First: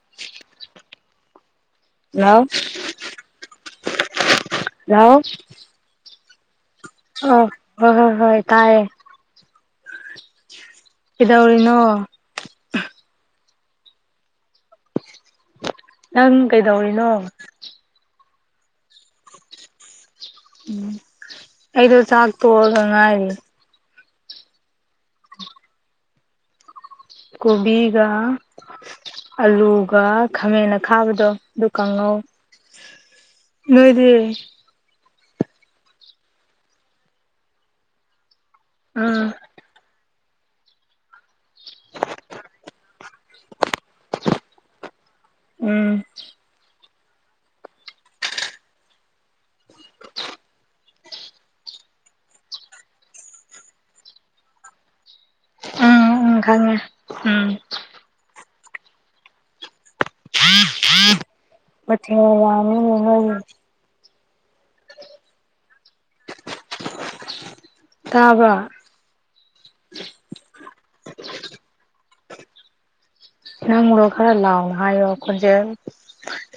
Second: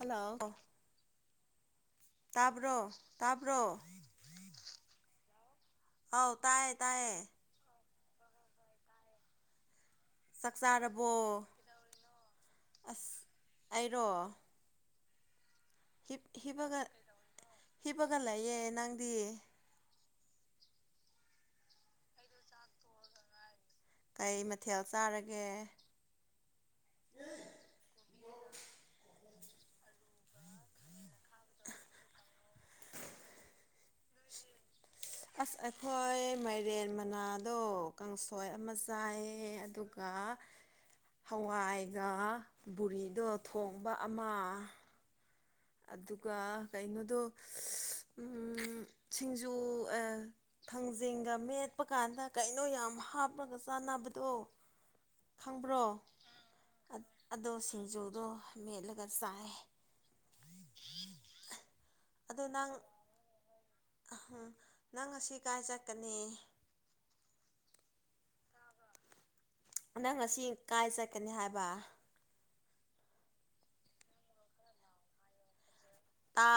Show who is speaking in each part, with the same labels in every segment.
Speaker 1: hello
Speaker 2: hello
Speaker 1: ꯇꯥꯕ꯭ꯔꯣ ꯇꯥꯕ꯭ꯔꯣ
Speaker 2: ꯌꯥꯎ
Speaker 1: ꯑꯧ ꯇꯥꯏꯌ‌ꯦ ꯇꯥꯏꯌꯦ
Speaker 2: ꯑꯣ ꯍ‌ꯣꯏ ꯍꯣꯏ ꯍꯣꯏ ꯇꯥꯏꯌꯦ
Speaker 1: ꯆꯥꯛ ꯆꯥꯔꯕꯣ
Speaker 2: ꯀꯩꯗꯧꯔꯤꯅꯣ
Speaker 1: ꯑꯁ ꯑꯩꯔꯣ ꯍꯤꯞ
Speaker 2: ꯅꯪ
Speaker 1: ꯍꯤꯞꯄꯒ
Speaker 2: ꯀꯩꯗꯧꯔꯤꯅꯣ
Speaker 1: ꯍꯤꯞꯄꯒ ꯂꯩꯌꯦ ꯅꯪꯗꯤ
Speaker 2: ꯎꯝ ꯑꯩꯗꯣ ꯆꯥꯛ ꯇꯣꯛꯑꯒ ꯉꯥꯏꯔꯤ
Speaker 1: ꯀꯩ ꯃꯊꯦꯜ ꯆꯥꯔꯒꯦ
Speaker 2: ꯀꯣꯕꯤꯒ ꯑꯂꯨꯒ ꯈꯥꯃꯦꯟ ꯑꯈꯥꯕꯤꯗꯣ ꯑꯗꯨ ꯀꯥꯡꯍꯧ ꯅꯣꯏꯗꯤ
Speaker 1: ꯑꯁ ꯑꯩꯈꯣꯏ ꯃꯥꯏꯔꯦꯟ ꯃꯅꯥꯗꯣ ꯀꯥꯡꯁꯣꯏ ꯑꯃ
Speaker 2: ꯎꯝ
Speaker 1: ꯆꯥꯏꯌꯦ ꯑꯗꯨꯒ ꯒ ꯍꯋꯥꯏꯒ ꯕꯨꯔꯤꯗꯣ ꯊꯣꯡꯕ ꯑꯃ
Speaker 2: ꯎꯝ
Speaker 1: ꯑꯗꯨꯒ ꯀꯩꯅꯣꯗꯣ ꯁꯤꯡꯖꯨ ꯊꯥꯡꯖꯤꯡꯒ ꯃꯦꯠꯄ ꯀꯥꯟꯗ ꯀꯩꯅꯣ ꯌꯥꯝ ꯍꯥꯞꯂꯄꯒ ꯆꯥꯅꯕꯗꯣ ꯈꯪꯕ꯭ꯔꯣ
Speaker 2: ꯎꯝ ꯎꯝ ꯈꯉꯦ
Speaker 1: ꯑꯗꯣ ꯁꯤꯡꯖꯨꯗꯣ ꯃꯦꯠꯂꯒ ꯆꯥꯏ ꯑꯩ ꯍ [unintelligible]
Speaker 2: ꯃ ꯋꯥꯃ ꯍꯣꯏ [unintelligible]
Speaker 1: ꯑ ꯅꯪ ꯑꯁꯤ ꯀꯥꯏ ꯆꯠꯀꯅꯤ
Speaker 2: ꯇꯥꯕ
Speaker 1: ꯅꯪ ꯉꯁꯤ ꯀꯥꯏ ꯆꯠꯀꯅꯤ ꯍꯥꯏꯕ
Speaker 2: ꯅꯣ ꯀꯔ ꯂꯥꯎ ꯍꯥꯏꯣꯖ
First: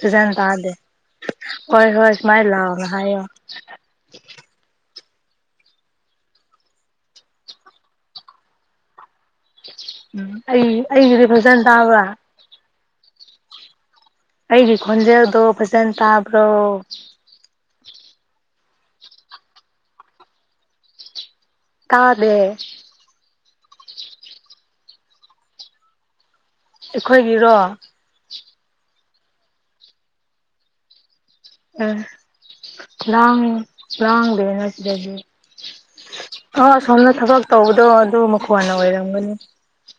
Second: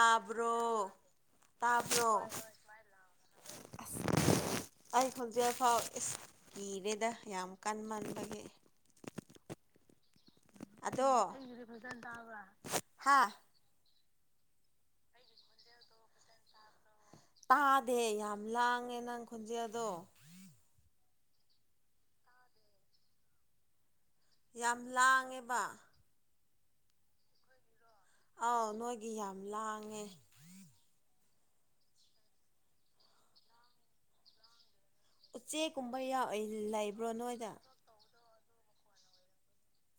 Speaker 2: ꯁꯤꯖꯅ ꯇꯥꯗꯦ ꯍꯣꯏ
Speaker 1: ꯇꯥꯕ꯭ꯔꯣ
Speaker 2: ꯍꯣꯏ ꯁꯨꯃꯥꯏꯅ ꯂꯥꯛꯑꯣꯅꯦ ꯍꯥꯏꯌꯣ
Speaker 1: [unintelligible] ꯑꯩ ꯍꯧꯣꯟꯖꯤꯦꯜꯐꯥꯎ ꯏꯁ ꯏꯤꯔꯦꯗ ꯌꯥꯝ ꯀꯟꯃꯟꯕꯒꯤ
Speaker 2: ꯎꯝ ꯑꯩ ꯑꯩꯒꯤꯗꯤ ꯐꯖꯅ ꯇꯥꯕ꯭ꯔꯥ
Speaker 1: ꯍꯥꯥ
Speaker 2: ꯑꯩꯒꯤ ꯈꯣꯟꯖꯦꯜꯗꯣ ꯐꯖꯅ ꯇꯥꯕ꯭ꯔꯣ
Speaker 1: ꯇꯥꯗꯦ ꯌꯥꯝ ꯂꯥꯡꯉꯦ ꯅꯪ ꯈꯨꯣꯟꯖꯦꯗꯣ
Speaker 2: ꯀꯥꯗꯦ
Speaker 1: ꯌꯥꯝ ꯂꯥꯡꯉꯦꯕ
Speaker 2: ꯑꯩꯈꯣꯏꯒꯤꯔꯣ
Speaker 1: ꯑꯥꯎ ꯅꯣꯏꯒꯤ ꯌꯥꯝ ꯂꯥꯡꯉꯦ
Speaker 2: ꯎ ꯂꯥꯡ ꯂꯥꯡꯗꯦꯅ ꯑꯗꯒꯤ
Speaker 1: ꯎꯆꯦꯛꯀꯨꯝꯕ
Speaker 2: ꯑ
Speaker 1: ꯂꯩꯕ꯭ꯔꯣ
Speaker 2: ꯁꯣꯝꯅ ꯊꯕꯛ
Speaker 1: ꯅꯣꯏꯗ
Speaker 2: ꯇꯧꯕꯗꯣ ꯑꯗꯨ ꯃꯈꯣꯟꯅ ꯑꯣꯏꯔꯝꯒꯅꯤ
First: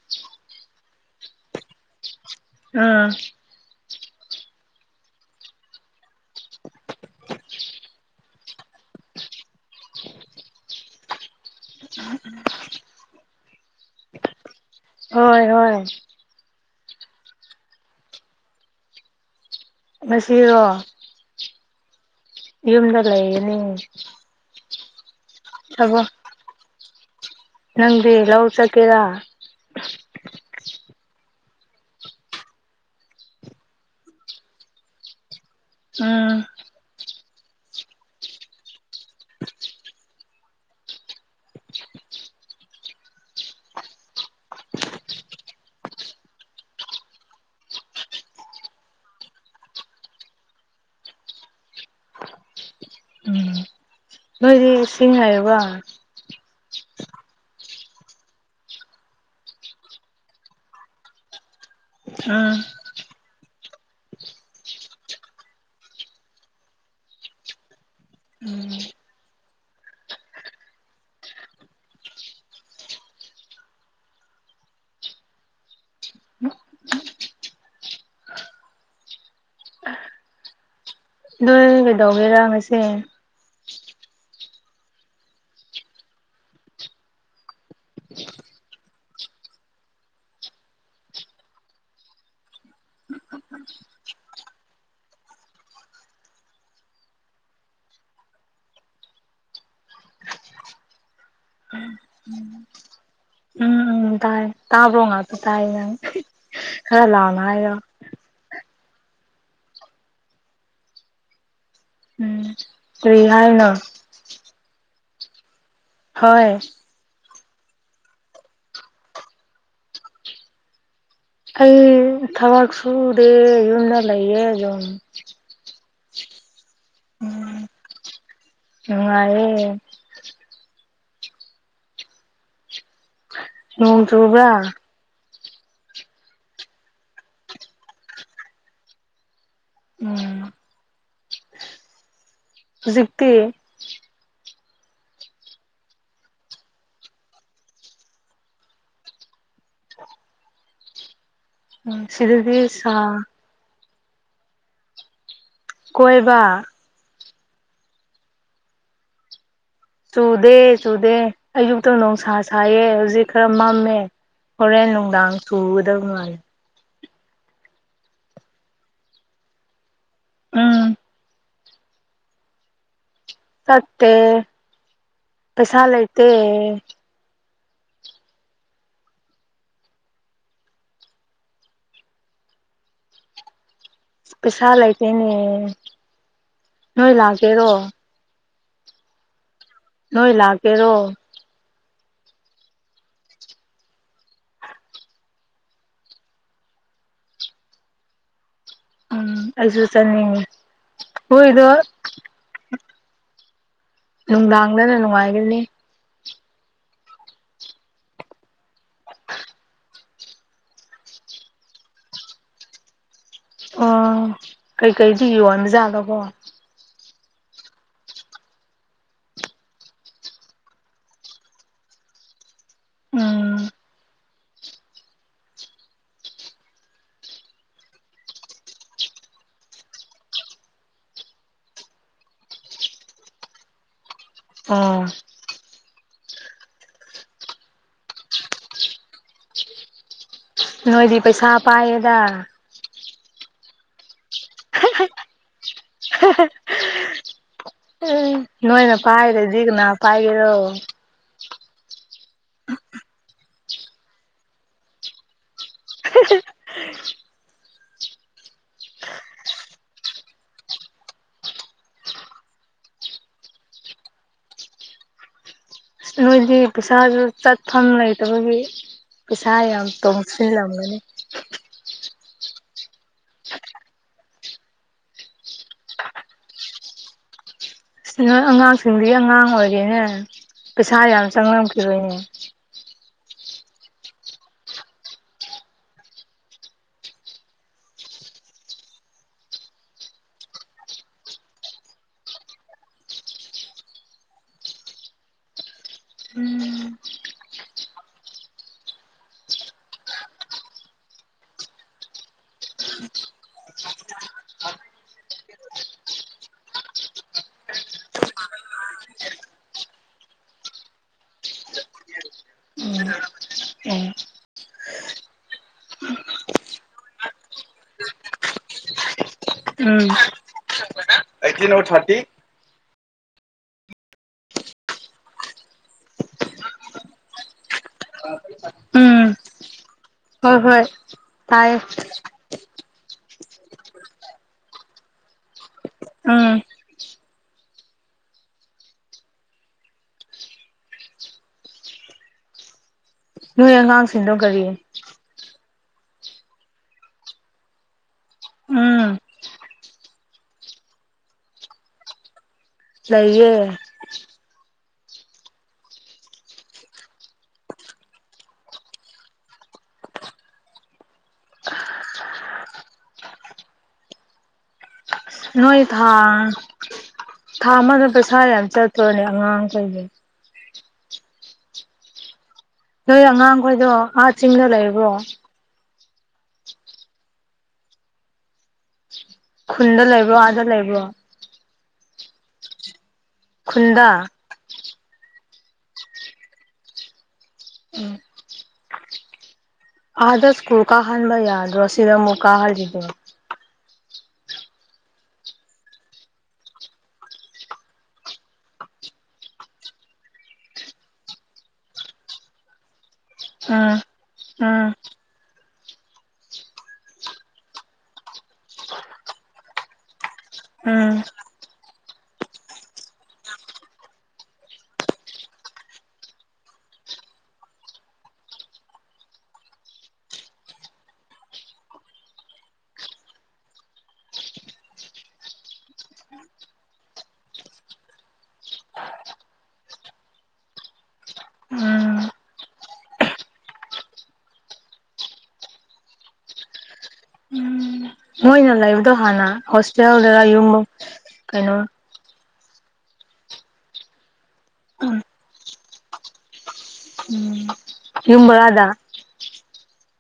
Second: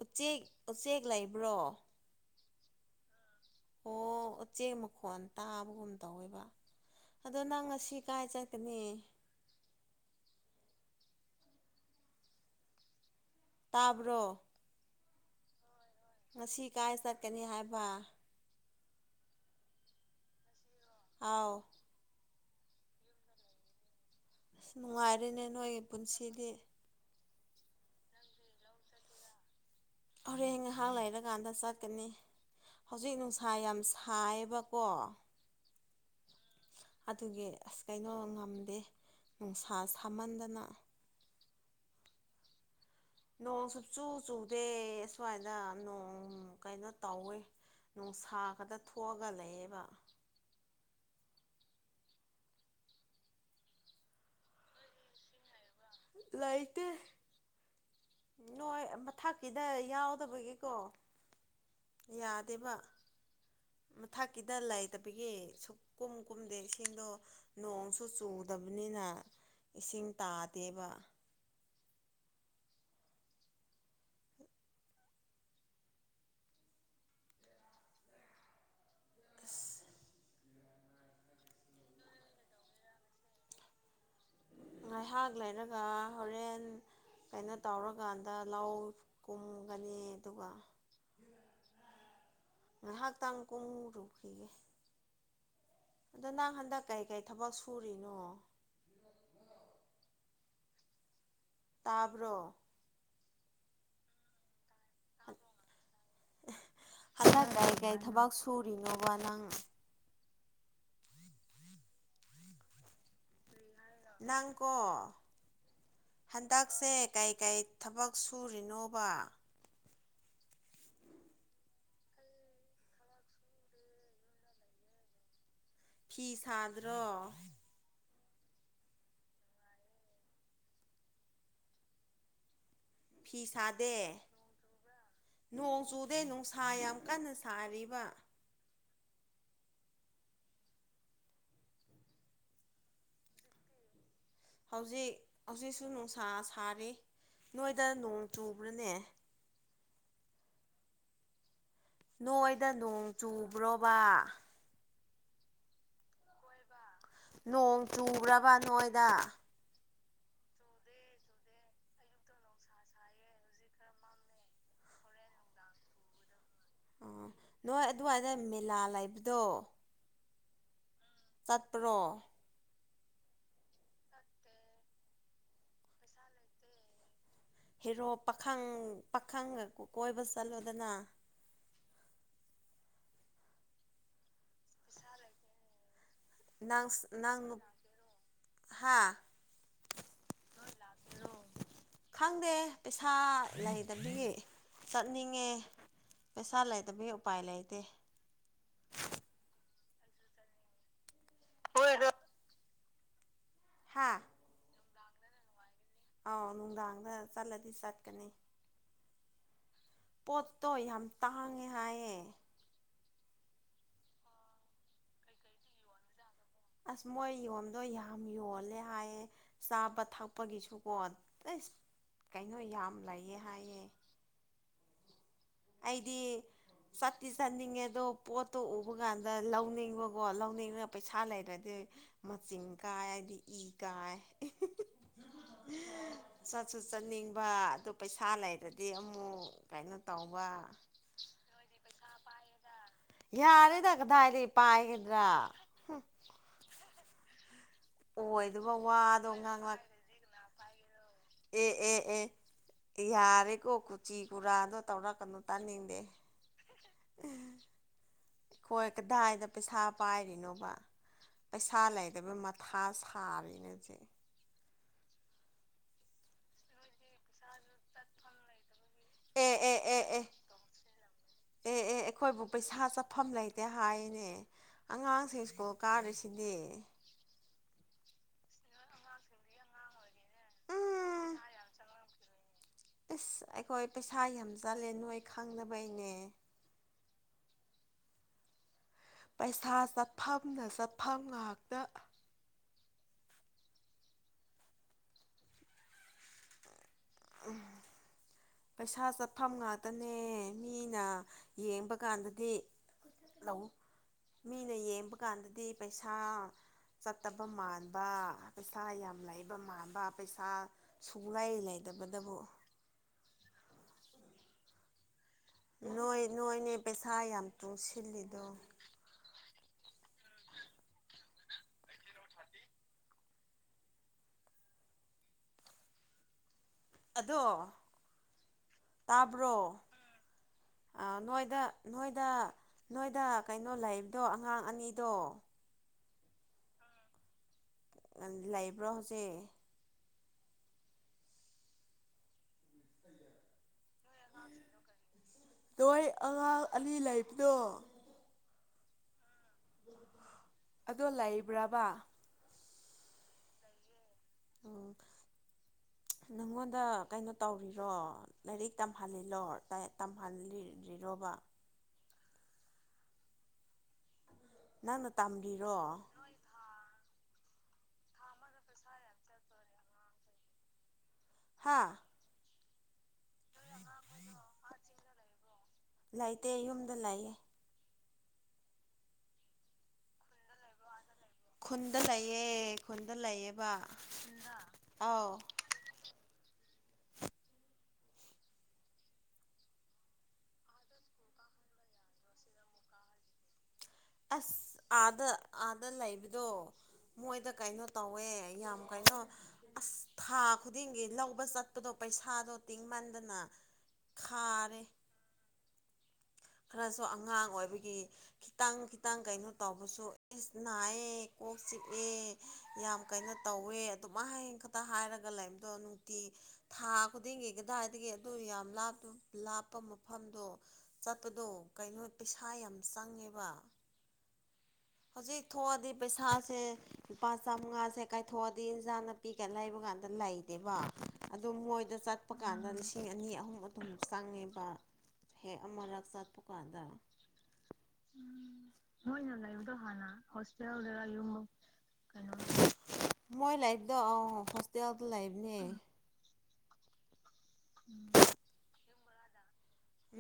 Speaker 1: ꯎꯆꯦꯛ-ꯎꯆꯦꯛ ꯂꯩꯕ꯭ꯔꯣ
Speaker 2: ꯎꯝ
Speaker 1: ꯑꯣ ꯎꯆꯦꯛ ꯃꯈꯣꯟ ꯇꯥꯕꯒꯨꯝ ꯇꯧꯋꯦꯕ ꯑꯗꯣ ꯅꯪ ꯉꯁꯤ ꯀꯥꯏ ꯆꯠꯀꯅꯤ
Speaker 2: ꯎꯝ-ꯎꯝ
Speaker 1: ꯇꯥꯕ꯭ꯔꯣ
Speaker 2: ꯍꯣꯏ-ꯍꯣꯏ
Speaker 1: ꯉꯁꯤ ꯀꯥꯏ ꯆꯠꯀꯅꯤ ꯍꯥꯏꯕ
Speaker 2: ꯉꯁꯤꯔꯣ
Speaker 1: ꯑꯧ
Speaker 2: ꯌꯨꯝꯗ ꯂꯩꯌꯦꯅꯤ
Speaker 1: ꯑꯁ ꯅꯨꯡꯉꯥꯏꯔꯦꯅꯦ ꯅꯣꯏꯒꯤ ꯄꯨꯟꯁꯤꯗꯤ
Speaker 2: ꯅꯪꯗꯤ ꯂꯧ ꯆꯠꯀꯦꯔꯥ
Speaker 1: ꯍꯣꯔꯦꯟ ꯉꯥꯏꯍꯥꯛ ꯂꯩꯔꯀꯥꯟꯗ ꯆꯠꯀꯅꯤ ꯍꯧꯖꯤꯛ ꯅꯨꯡꯁꯥ ꯌꯥꯝ ꯁꯥꯏꯌꯦꯕꯀꯣ
Speaker 2: ꯎꯝ
Speaker 1: ꯑꯗꯨꯒꯤ ꯑꯁ ꯀꯩꯅꯣ ꯉꯝꯗꯦ ꯅꯨꯡꯁꯥ ꯁꯥꯃꯟꯗꯅ ꯅꯣꯡ ꯁꯨꯛ ꯆꯨ ꯆꯨꯗꯦ ꯑꯁꯨꯋꯥꯏꯗ ꯅꯣꯡ ꯀꯩꯅꯣ ꯇꯧꯋꯦ ꯅꯨꯡꯁꯥ ꯈꯛꯇ ꯊꯣꯛꯑꯒ ꯂꯩꯌꯦꯕ
Speaker 2: ꯁꯤꯔꯤꯁꯤꯡ ꯍꯥꯏꯕ [unintelligible]
Speaker 1: ꯂꯩꯇꯦ ꯅꯣꯏ ꯃꯊꯛꯀꯤꯗ ꯌꯥꯎꯗꯕꯒꯤꯀꯣ
Speaker 2: ꯎꯝ
Speaker 1: ꯌꯥꯗꯦꯕ ꯃꯊꯛꯀꯤꯗ ꯂꯩꯥꯏꯇꯕꯒꯤ ꯁꯨꯛ ꯀꯨꯝ ꯀꯨꯝꯗꯦ ꯏꯁꯤꯡꯗꯣ ꯅꯣꯡꯁꯨ ꯆꯨꯗꯕꯅꯤꯅ ꯏꯁꯤꯡ ꯇꯥꯗꯦꯕ ꯈꯁ
Speaker 2: ꯑꯩꯣꯏ ꯀꯩꯗꯧꯒꯦꯔꯥꯁꯦ
Speaker 1: ꯉꯥꯏꯍꯥꯛ ꯂꯩꯔꯒ ꯍꯣꯔꯦꯟ ꯀꯥꯏꯅ ꯇꯧꯔꯀꯥꯟꯗ ꯂꯧ ꯀꯨꯝꯒꯅꯤ ꯑꯗꯨꯒ ꯉꯥꯏꯍꯥꯛꯇꯥꯡ ꯀꯣꯉꯨꯔꯨꯈꯤꯒꯦ ꯑꯗꯣ ꯅꯪ ꯍꯟꯗꯛ ꯀꯩꯀꯩ ꯊꯕꯛ ꯁꯨꯔꯤꯅꯣ ꯇꯥꯕ꯭ꯔꯣ
Speaker 2: ꯎꯝ ꯎꯝ ꯇꯥꯏ ꯇꯥꯕ꯭ꯔꯣ ꯉꯥꯛꯇ ꯇꯥꯏ ꯅꯪ ꯈꯔ ꯂꯥꯎꯅ ꯍꯥꯏꯔꯣ
Speaker 1: ꯑꯦꯊꯕ [unintelligible] ꯊꯔꯤꯅꯣꯕ ꯅꯉ [unintelligible]
Speaker 2: ꯎꯝ ꯀꯔꯤ ꯍꯥꯏꯅꯣ
Speaker 1: ꯅꯪꯀꯣ
Speaker 2: ꯍꯣꯏ
Speaker 1: ꯍꯟꯇꯛꯁꯦ ꯀꯩ ꯀꯩ ꯊꯕꯛ ꯁꯨꯔꯤꯅꯣꯕ
Speaker 2: ꯑꯩ ꯊꯕꯛ ꯁꯨꯗꯦ ꯌꯨꯝꯗ ꯂꯩꯌꯦ ꯌꯨꯝ
Speaker 1: ꯐꯤ ꯁꯥꯗ꯭ꯔꯣ
Speaker 2: ꯎꯝ ꯅꯨꯡꯉꯥꯏꯌꯦ
Speaker 1: ꯐꯤ ꯁꯥꯗꯦ
Speaker 2: ꯅꯣꯡ ꯆꯨꯕ꯭ꯔꯥ
Speaker 1: ꯅꯣꯡ ꯆꯨꯗꯦ ꯅꯨꯡꯁꯥ ꯌꯥꯝ ꯀꯟꯅ ꯁꯥꯔꯤꯕ
Speaker 2: ꯎꯝ ꯖꯤꯛꯇꯛꯇ
Speaker 1: ꯍꯧꯖꯤꯛ ꯍꯧꯖꯤꯛꯁꯨ ꯅꯨꯡꯁꯥ ꯁꯥꯔꯤ ꯅꯣꯏꯗ ꯅꯣꯡ ꯆꯨꯕ꯭ꯔꯥꯅꯦ
Speaker 2: ꯁꯤꯗꯗꯤ
Speaker 1: ꯅꯣꯏꯗ
Speaker 2: ꯁꯥ
Speaker 1: ꯅꯣꯡ ꯆꯨꯕ꯭ꯔꯣꯕ
Speaker 2: ꯀꯣꯏꯕ
Speaker 1: ꯅꯣꯡ ꯆꯨ꯭ꯔꯕ ꯅꯣꯏꯗ
Speaker 2: ꯆꯨꯗꯦ ꯆꯨꯗꯦ ꯑꯌꯨꯛꯇꯪ ꯣꯡꯁꯥ ꯁꯥꯏꯌꯦ ꯍꯧꯖꯤꯛ ꯈꯔ ꯃꯝꯃꯦ ꯍꯣꯔꯦꯟ ꯅꯨꯡꯗꯥꯡ ꯆꯨꯒꯗꯕ ꯃꯥꯜꯂꯦ
Speaker 1: ꯑꯥ ꯅꯣꯏ ꯑꯗꯨꯋꯥꯏꯗ ꯃꯦꯂꯥ ꯂꯩꯕꯗꯣ
Speaker 2: ꯎꯝ
Speaker 1: ꯆꯠꯄ꯭ꯔꯣ
Speaker 2: ꯆꯠꯠꯇꯦ ꯀꯩꯁꯂꯥꯏꯇ
Speaker 1: ꯍꯦꯔꯣ ꯄꯥꯈꯪ ꯄꯥꯈꯪꯒ ꯀꯣꯏꯕ ꯆꯠꯂꯣꯗꯅ
Speaker 2: ꯄꯩꯁꯥ ꯂꯩꯇꯦꯅꯦ
Speaker 1: ꯅꯪ
Speaker 2: ꯅꯣꯏ
Speaker 1: ꯅꯪ
Speaker 2: ꯂꯥꯛꯀꯦꯔꯣ
Speaker 1: ꯍꯥꯥ
Speaker 2: ꯅꯣꯏ ꯂꯥꯛꯀꯦꯔꯣ
Speaker 1: ꯂꯂꯣ ꯈꯪꯗꯦ ꯄꯩꯁꯥ ꯂꯩꯗꯗꯤ ꯆꯠꯅꯤꯡꯉꯦ ꯄꯩꯁꯥ ꯂꯩꯇꯕꯒꯤ ꯎꯄꯥꯏ ꯂꯩꯇꯦ
Speaker 2: ꯎꯝ ꯑꯩꯁꯨ ꯆꯠꯅꯤꯡꯉꯤ ꯍꯣꯏꯗꯣ
Speaker 1: ꯍꯥꯥ
Speaker 2: ꯂꯥꯡꯗꯅꯅꯅꯨꯡꯉꯥꯏꯒꯅꯤ
Speaker 1: ꯑꯧ ꯅꯨꯡꯗꯥꯡꯗ ꯆꯠꯂꯗꯤ ꯆꯠꯀꯅꯤ ꯄꯣꯠꯇꯣ ꯌꯥꯝ ꯇꯥꯡꯉꯦ ꯍꯥꯏꯌꯦ
Speaker 2: ꯑꯣ ꯀꯩꯀꯩꯗꯤ ꯌꯣꯟꯕꯖꯥꯠꯂꯕꯣ
Speaker 1: ꯑꯁ ꯃꯣꯏ ꯌꯣꯟꯗꯣ ꯌꯥꯝ ꯌꯣꯜꯂꯦ ꯍꯥꯏꯌꯦ ꯆꯥꯕ ꯊꯛꯄꯒꯤꯁꯨꯀꯣ ꯑꯁ ꯀꯩꯅꯣ ꯌꯥꯝ ꯂꯩꯌꯦ
Speaker 2: ꯎꯝ
Speaker 1: ꯍꯥꯏꯌꯦ ꯑꯩꯗꯤ ꯆꯠꯇꯤ ꯆꯠꯅꯤꯡꯉꯦ ꯑꯗꯣ ꯄꯣꯠꯇꯣ ꯎꯕ ꯀꯥꯟꯗ ꯂꯧꯅꯤꯡꯕꯀꯣ ꯂꯧꯅꯤꯡꯉꯒ ꯄꯩꯁꯥ ꯂꯩꯔꯗꯤ ꯃꯆꯤꯟ ꯀꯥꯏ ꯍꯥꯏꯕꯗꯤ ꯏ ꯀꯥꯏ
Speaker 2: ꯑꯥ
Speaker 1: ꯆꯠꯁꯨ ꯆꯠꯅꯤꯡꯕ ꯑꯗꯨ ꯄꯩꯁꯥ ꯂꯩꯔꯗꯤ ꯑꯃꯨꯛ ꯀꯩꯅꯣ ꯇꯧꯕ
Speaker 2: ꯅꯣꯏꯗꯤ ꯄꯩꯁꯥ ꯄꯥꯏꯌꯦꯗ
Speaker 1: ꯌꯥꯔꯦꯗ ꯀꯗꯥꯏꯗꯩ ꯄꯥꯏꯒꯗ꯭ꯔꯥ ꯑꯣꯏꯗꯕ
Speaker 2: ꯅꯣꯏꯅ
Speaker 1: ꯋꯥꯗꯣ
Speaker 2: ꯄꯥꯏꯗꯔꯗꯤ
Speaker 1: ꯉꯥꯡꯂꯛ
Speaker 2: ꯀꯅꯥ ꯄꯥꯏꯒꯦꯔꯣ
Speaker 1: ꯑꯦ ꯑꯦ ꯑꯦ ꯌꯥꯔꯦꯀꯣ ꯀꯨꯆꯤ ꯀꯨꯔꯥꯗꯣ ꯇꯧꯔꯛꯀꯅꯨ ꯇꯥꯅꯤꯡꯗꯦ
Speaker 2: [inaudible]
Speaker 1: ꯈꯣꯏ ꯀꯗꯥꯏꯗ ꯄꯩꯁꯥ ꯄꯥꯏꯔꯤꯅꯣꯕ ꯄꯩꯁꯥ ꯂꯩꯇꯕꯩ ꯃꯊꯥ ꯁꯥꯔꯤꯅꯦ ꯍꯧꯖꯤꯛ
Speaker 2: ꯅꯣꯏꯗꯤ ꯄꯩꯁꯥꯖꯨ ꯆꯠꯐꯝ ꯂꯩꯇꯕꯒꯤ ꯄꯩꯁꯥ
Speaker 1: ꯑꯦ ꯑꯦ
Speaker 2: ꯌꯥꯝ
Speaker 1: ꯑꯦ ꯑꯦ
Speaker 2: ꯇꯣꯡꯁꯤꯜꯂꯝꯒꯅꯤ
Speaker 1: ꯑꯦ ꯑꯦ ꯑꯩꯈꯣꯏꯕꯨ ꯄꯩꯁꯥ ꯆꯠꯐꯝ ꯂꯩꯇꯦ ꯍꯥꯏꯅꯦ ꯑꯉꯥꯡꯁꯤꯡ ꯁ꯭ꯀꯨꯜ ꯀꯥꯔꯤꯁꯤꯗꯤ
Speaker 2: ꯅꯣꯏ ꯑꯉꯥꯡꯁꯤꯡꯗꯤ ꯑꯉꯥꯡ ꯑꯣꯏꯔꯦꯅꯦ ꯄꯩꯁꯥ ꯌꯥꯝ
Speaker 1: ꯎꯝ
Speaker 2: ꯆꯪꯂꯝꯈꯤꯔꯣꯏꯅꯦ
Speaker 1: ꯏꯁ ꯑꯩꯈꯣꯏ ꯄꯩꯁꯥ ꯌꯥꯝ ꯆꯠꯂꯦ ꯅꯣꯏ ꯈꯪꯗꯕꯩꯅꯦ ꯄꯩꯁꯥ ꯆꯠꯐꯝꯅ ꯆꯠꯐꯝ ꯉꯥꯛꯇ [unintelligible] ꯄꯩꯁꯥ ꯆꯠꯐꯝ ꯉꯥꯛꯇꯅꯦ ꯃꯤꯅ ꯌꯦꯡꯕ ꯀꯥꯟꯗꯗꯤ ꯂꯧ ꯃꯤꯅ ꯌꯦꯡꯕ ꯀꯥꯟꯗꯗꯤ ꯄꯩꯁꯥ ꯆꯠꯇꯕ ꯃꯥꯟꯕ ꯄꯩꯁꯥ ꯌꯥꯝ ꯂꯩꯕ ꯃꯥꯟꯕ ꯄꯩꯁꯥ ꯁꯨꯡꯂꯩꯏ ꯂꯩꯇꯕꯗꯕꯨ
Speaker 2: [inaudible] ꯎꯝ
Speaker 1: ꯅꯣꯏ ꯅꯣꯏꯅꯦ ꯄꯩꯁꯥ ꯌꯥꯝ ꯇꯨꯡꯁꯤꯜꯂꯤꯗꯣ
Speaker 2: ꯎꯝ [unintelligible]
Speaker 1: [unintelligible] ꯑꯗꯣ
Speaker 2: ꯎꯝ
Speaker 1: ꯇꯥꯕ꯭ꯔꯣ
Speaker 2: ꯍꯣꯏ ꯍꯣꯏ
Speaker 1: ꯑ ꯅꯣꯏꯗ
Speaker 2: ꯇꯥꯏꯌꯦ
Speaker 1: ꯅꯣꯏꯗ ꯅꯣꯏꯗ ꯀꯩꯅꯣ ꯂꯩꯕꯗꯣ ꯑꯉꯥꯡ ꯑꯅꯤꯗꯣ
Speaker 2: ꯎꯝ
Speaker 1: ꯂꯩꯕ꯭ꯔꯣ ꯍꯧꯖꯤꯛ
Speaker 2: ꯅꯣꯏ ꯑꯉꯥꯡꯁꯤꯡꯗꯣ ꯀꯔꯤ
Speaker 1: ꯅꯣꯏ ꯑꯉꯥꯡ ꯑꯅꯤ ꯂꯩꯕꯗꯣ
Speaker 2: ꯎꯝ
Speaker 1: ꯑꯗꯣ ꯂꯩꯕ꯭ꯔꯥꯕ
Speaker 2: ꯂꯩꯌꯦ
Speaker 1: ꯎꯝ ꯅꯪꯉꯣꯟꯗ ꯀꯩꯅꯣ ꯇꯧꯔꯤꯔꯣ ꯂꯥꯏꯔꯤꯛ ꯇꯝꯍꯜꯂꯤꯂꯣ ꯇꯝꯍꯜꯂꯤꯔꯤꯔꯣꯕ ꯅꯪꯅ ꯇꯝꯔꯤꯔꯣ
Speaker 2: ꯅꯣꯏ ꯊꯥ ꯊꯥ ꯑꯃꯗ ꯄꯩꯁꯥ ꯌꯥꯝ ꯆꯠꯇ꯭ꯔꯣꯅꯦ ꯑꯉꯥꯡꯈꯩꯒꯤ
Speaker 1: ꯍꯥꯥ
Speaker 2: ꯅꯣꯏ ꯑꯉꯥꯡꯈꯣꯏꯗꯣ ꯑꯥ ꯆꯤꯡꯗ ꯂꯩꯕ꯭ꯔꯣ
Speaker 1: ꯂꯩꯇꯦ ꯌꯨꯝꯗ ꯂꯩꯌꯦ
Speaker 2: ꯈꯨꯟꯗ ꯂꯩꯕ꯭ꯔꯣ ꯑꯥꯗ ꯂꯩꯕ꯭ꯔꯣ
Speaker 1: ꯈꯨꯟꯗ ꯂꯩꯌꯦ ꯈꯨꯟꯗ ꯂꯩꯌꯦꯕ ꯈꯨꯟꯗ ꯑꯥꯎ
Speaker 2: ꯎꯝ ꯑꯗꯥ ꯁꯀꯨ꯭ꯜ ꯀꯥꯍꯟꯕ ꯌꯥꯗ꯭ꯔꯣ ꯁꯤꯗ ꯃꯨ ꯀꯥ ꯍꯥꯜꯂꯤꯗꯣ
Speaker 1: ꯑꯁ ꯑꯥꯗ ꯑꯥꯗ ꯂꯩꯕꯗꯣ ꯃꯣꯏꯗ ꯀꯩꯅꯣ ꯇꯧꯋꯦ ꯌꯥꯝ ꯀꯩꯅꯣ ꯑꯁ ꯊꯥ ꯈꯨꯗꯤꯡꯒꯤ ꯂꯧꯕ ꯆꯠꯄꯗꯣ ꯄꯩꯁꯥꯗꯣ ꯇ ꯇꯤꯡ ꯃꯟꯗꯅ
Speaker 2: ꯎꯝ
Speaker 1: ꯈꯥꯔꯦ
Speaker 2: ꯎꯝ
Speaker 1: ꯈꯔꯁꯨ ꯑꯉꯥꯡ ꯑꯣꯏꯕꯒꯤ ꯈꯤꯇꯪ ꯈꯤꯇꯪ ꯀꯩꯅꯣ ꯇꯧꯕꯁꯨ ꯑꯦꯁ ꯅꯥꯏꯑꯦ
Speaker 2: ꯎꯝ
Speaker 1: ꯀꯣꯛ ꯆꯤꯛꯑꯦ ꯌꯥꯝ ꯀꯩꯅꯣ ꯇꯧꯋꯦ ꯑꯗꯨꯃꯥꯏ ꯍꯌꯦꯡ ꯈꯛꯇ ꯍꯥꯏꯔꯒ ꯂꯥꯏꯔꯤꯝꯗꯣ ꯅꯨꯡꯇꯤ ꯊꯥ ꯈꯨꯗꯤꯡꯒꯤ ꯀꯗꯥꯏꯗꯒꯤ ꯑꯗꯨ ꯌꯥꯝꯞ ꯂꯥꯞꯄ ꯃꯐꯝꯗꯣ ꯆꯠꯄꯗꯣ ꯀꯩꯅꯣ ꯄꯩꯁꯥ ꯌꯥꯝ ꯆꯪꯉꯦꯕ ꯍꯧꯖꯤꯛ ꯊꯣꯛꯑꯗꯤ ꯄꯩꯁꯥꯁꯦ ꯂꯨꯄꯥ ꯆꯥꯃꯉꯥꯁꯦ ꯀꯥꯏꯊꯣꯛꯑꯗꯤ ꯏꯟꯖꯥꯡꯅ ꯄꯤꯛꯀ ꯂꯩꯕ ꯀꯥꯟꯗ ꯂꯩꯗꯦꯕ ꯑꯗꯨ ꯃꯣꯏꯗ
Speaker 2: ꯎꯝ
Speaker 1: ꯆꯠꯄ ꯀꯥꯟꯗ ꯂꯤꯁꯤꯡ ꯑꯅꯤ ꯑꯍꯨꯝ ꯑꯗꯨꯛ ꯆꯥꯡꯉꯤꯕ ꯍꯦꯛ ꯑꯃꯨꯔꯛ ꯆꯠꯄ ꯀꯥꯟꯗ
Speaker 2: ꯃꯣꯏꯅ ꯂꯩꯕꯗꯣ
Speaker 1: ꯃꯣꯏꯅ
Speaker 2: ꯍꯥꯟꯅ
Speaker 1: ꯂꯩꯕꯗꯣ ꯍꯥꯟꯅ
Speaker 2: ꯍꯣꯁꯇꯦꯜꯗꯔ ꯌꯨꯝ
Speaker 1: ꯍꯣꯁꯇꯦꯜꯗꯔ ꯌꯨꯝ
Speaker 2: ꯀꯩꯅꯣ
Speaker 1: ꯃꯣꯏ ꯂꯥꯏꯕꯗ ꯍꯣꯁꯇꯦꯜ ꯂꯥꯏꯕꯅꯦ
Speaker 2: ꯎꯝ ꯅꯤꯡꯕꯗ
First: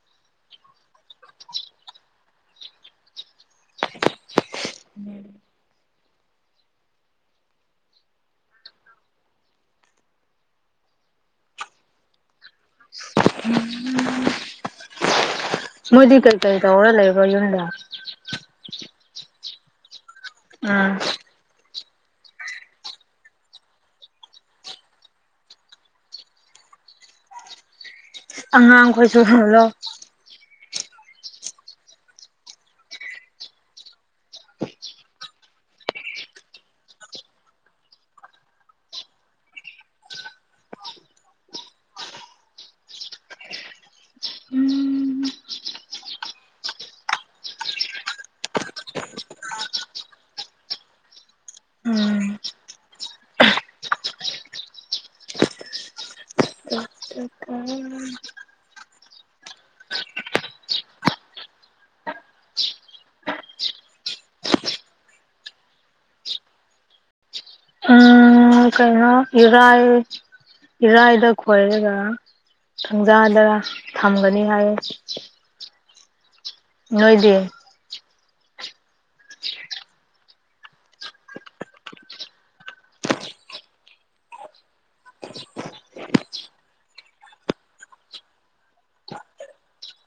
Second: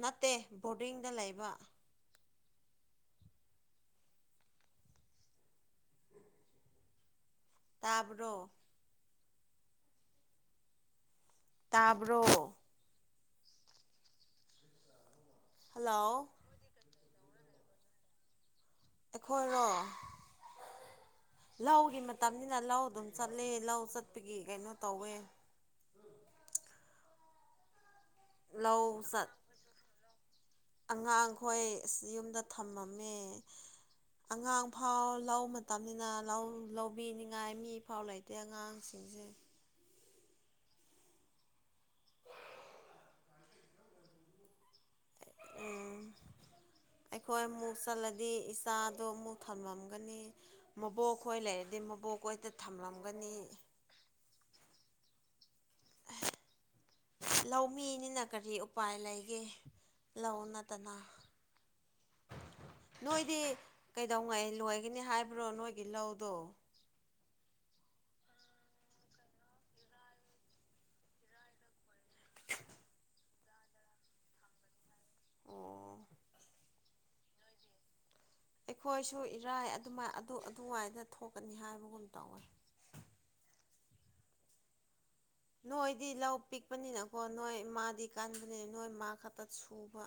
Speaker 1: ꯅꯠꯇꯦ ꯕꯣꯔꯗꯤꯡꯗ ꯂꯩꯕ
Speaker 2: ꯎꯝ
Speaker 1: ꯇꯥꯕ꯭ꯔꯣ ꯇꯥꯕ꯭ꯔꯣ
Speaker 2: ꯎ
Speaker 1: ꯍꯜꯂꯣ
Speaker 2: ꯃꯖꯤ ꯀꯩ ꯇꯥꯏꯗ ꯑꯣꯔꯂ ꯏꯕ ꯌꯟꯗ
Speaker 1: ꯑꯩꯈꯣꯏꯔꯣ
Speaker 2: ꯎꯝ
Speaker 1: ꯂꯧꯒꯤ ꯃꯇꯝꯅꯤꯅ ꯂꯧ ꯑꯗꯨꯝ ꯆꯠꯂꯦ ꯂꯧ ꯆꯠꯄꯒꯤ ꯀꯩꯅꯣ ꯇꯧꯋꯦ ꯂꯧ ꯆꯠ
Speaker 2: ꯑꯉꯥꯡꯈꯣꯏꯁꯨꯂꯣ
Speaker 1: ꯑꯉꯥꯡꯈꯣꯏ ꯑꯁ ꯌꯨꯝꯗ ꯊꯝꯃꯝꯃꯦ ꯑꯉꯥꯡ ꯐꯥꯎ ꯂꯧ ꯃꯇꯝꯅꯤꯅ ꯂꯧ ꯂꯧꯕꯤꯅꯤꯡꯉꯥꯏ ꯃꯤ ꯐꯥꯎ ꯂꯩꯇꯦ ꯑꯉꯥꯡ ꯁꯤꯖꯦ [unintelligible]
Speaker 2: ꯎꯝ
Speaker 1: ꯎ ꯑꯩꯈꯣꯏ ꯑꯃꯨꯛ ꯆꯠꯂꯗꯤ ꯏꯆꯥꯗꯣ ꯑꯃꯨꯛ ꯊꯝꯂꯝꯒꯅꯤ ꯃꯕꯣꯛ ꯈꯣꯏ ꯂꯩꯔꯗꯤ ꯃꯕꯣꯛ
Speaker 2: ꯎꯝ
Speaker 1: ꯈꯣꯏꯇ ꯊꯝꯂꯝꯒꯅꯤ
Speaker 2: ꯎ
Speaker 1: ꯂꯧꯃꯤꯅꯤꯅ ꯀꯔꯤ ꯎꯄꯥꯏ ꯂꯩꯒꯦ ꯂꯧ ꯅꯠꯇꯅ [unintelligible] ꯅꯣꯏꯗꯤ ꯀꯩꯗꯧꯉꯩ ꯂꯣꯏꯒꯅꯤ ꯍꯥꯏꯕ꯭ꯔꯣ ꯅꯣꯏꯒꯤ ꯂꯧꯗꯣ
Speaker 2: ꯏꯔꯑ ꯏꯔꯥꯏꯗ ꯈꯣꯏꯔꯒ ꯊꯪꯖꯥꯗ ꯊꯝꯒꯅꯤ ꯍꯥꯏꯌꯦ
Speaker 1: ꯑꯣ
Speaker 2: ꯅꯣꯏꯗꯤ
Speaker 1: ꯑꯩꯈꯣꯏꯁꯨ ꯏꯔꯥꯏ ꯑꯗꯨꯃꯥꯏ ꯑꯗꯨ ꯑꯗꯨꯋꯥꯏꯗ ꯊꯣꯛꯀꯅꯤ ꯍꯥꯏꯕꯒꯨꯝ ꯇꯧꯋꯤ
Speaker 2: [unintelligible]
Speaker 1: ꯅꯣꯏꯗꯤ ꯂꯧ ꯄꯤꯛꯄꯅꯤꯅꯀꯣ ꯅꯣꯏ ꯃꯥꯗꯤ ꯀꯥꯟꯕꯅꯤꯅ ꯅꯣꯏ ꯃꯥ ꯈꯛꯇ ꯁꯨꯕ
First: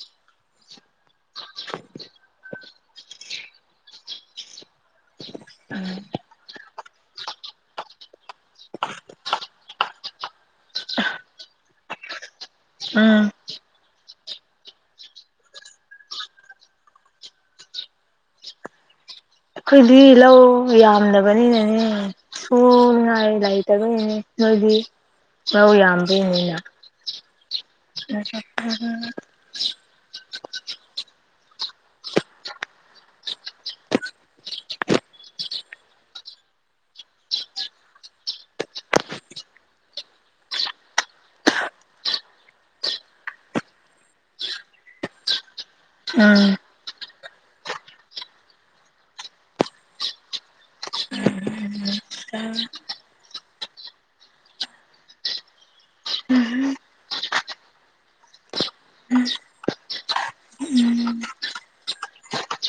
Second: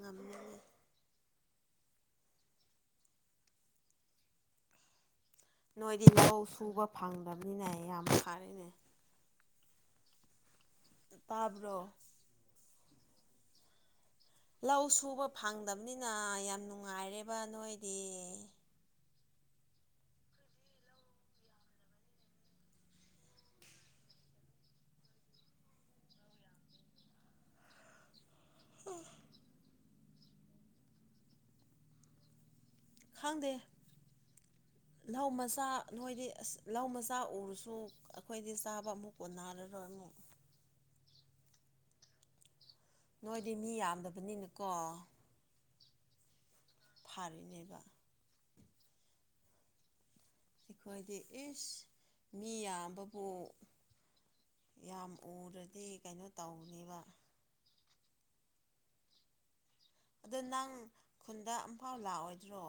Speaker 1: ꯉꯝꯦ ꯅꯣꯏꯗꯤ ꯂꯧ ꯁꯨꯕ ꯐꯪꯗꯕꯅꯤꯅ ꯌꯥꯝ ꯐꯔꯦꯅꯦ ꯇꯥꯕ꯭ꯔꯣ
Speaker 2: ꯎꯝ
Speaker 1: ꯂꯧ ꯁꯨꯕ ꯐꯪꯗꯕꯅꯤꯅ ꯌꯥꯝ ꯅꯨꯡꯉꯥꯏꯔꯦꯕ ꯅꯣꯏꯗꯤ
Speaker 2: ꯑꯩꯈꯣꯏꯗꯤ ꯂꯧ ꯌꯥꯝꯗꯕꯅꯤꯅꯅꯦ ꯁ ꯉ ꯂꯥꯏ ꯇꯒꯣꯅꯦ ꯅꯣꯏꯗꯤ ꯂꯧ ꯌꯥꯝꯗꯅꯤꯅ
Speaker 1: ꯈꯪꯗꯦ ꯂꯧ ꯃꯆꯥ ꯅꯣꯏꯗꯤ ꯑꯁ ꯂꯧ ꯃꯆꯥ ꯎꯔꯁꯨ ꯑꯩꯈꯣꯏꯗꯤ ꯆꯥꯕ ꯑꯃꯨꯛ ꯀꯣꯟꯅꯔꯔꯣꯏꯅꯦ ꯅꯣꯏꯗꯤ ꯃꯤ ꯌꯥꯝꯗꯕꯅꯤꯅꯀꯣ
Speaker 2: ꯎꯨꯝ
Speaker 1: ꯐꯥꯔꯤꯅꯦꯕ ꯑꯩꯈꯣꯏꯗꯤ ꯏꯁ ꯃꯤ ꯌꯥꯝꯕꯕꯨ ꯌꯥꯝ ꯎꯔꯗꯤ ꯀꯩꯅꯣ ꯇꯧꯅꯤꯕ ꯑꯗꯣ ꯅꯪ ꯈꯨꯟꯗ ꯑꯝꯐꯥꯎ ꯂꯥꯛꯑꯣꯏꯗ꯭ꯔꯣ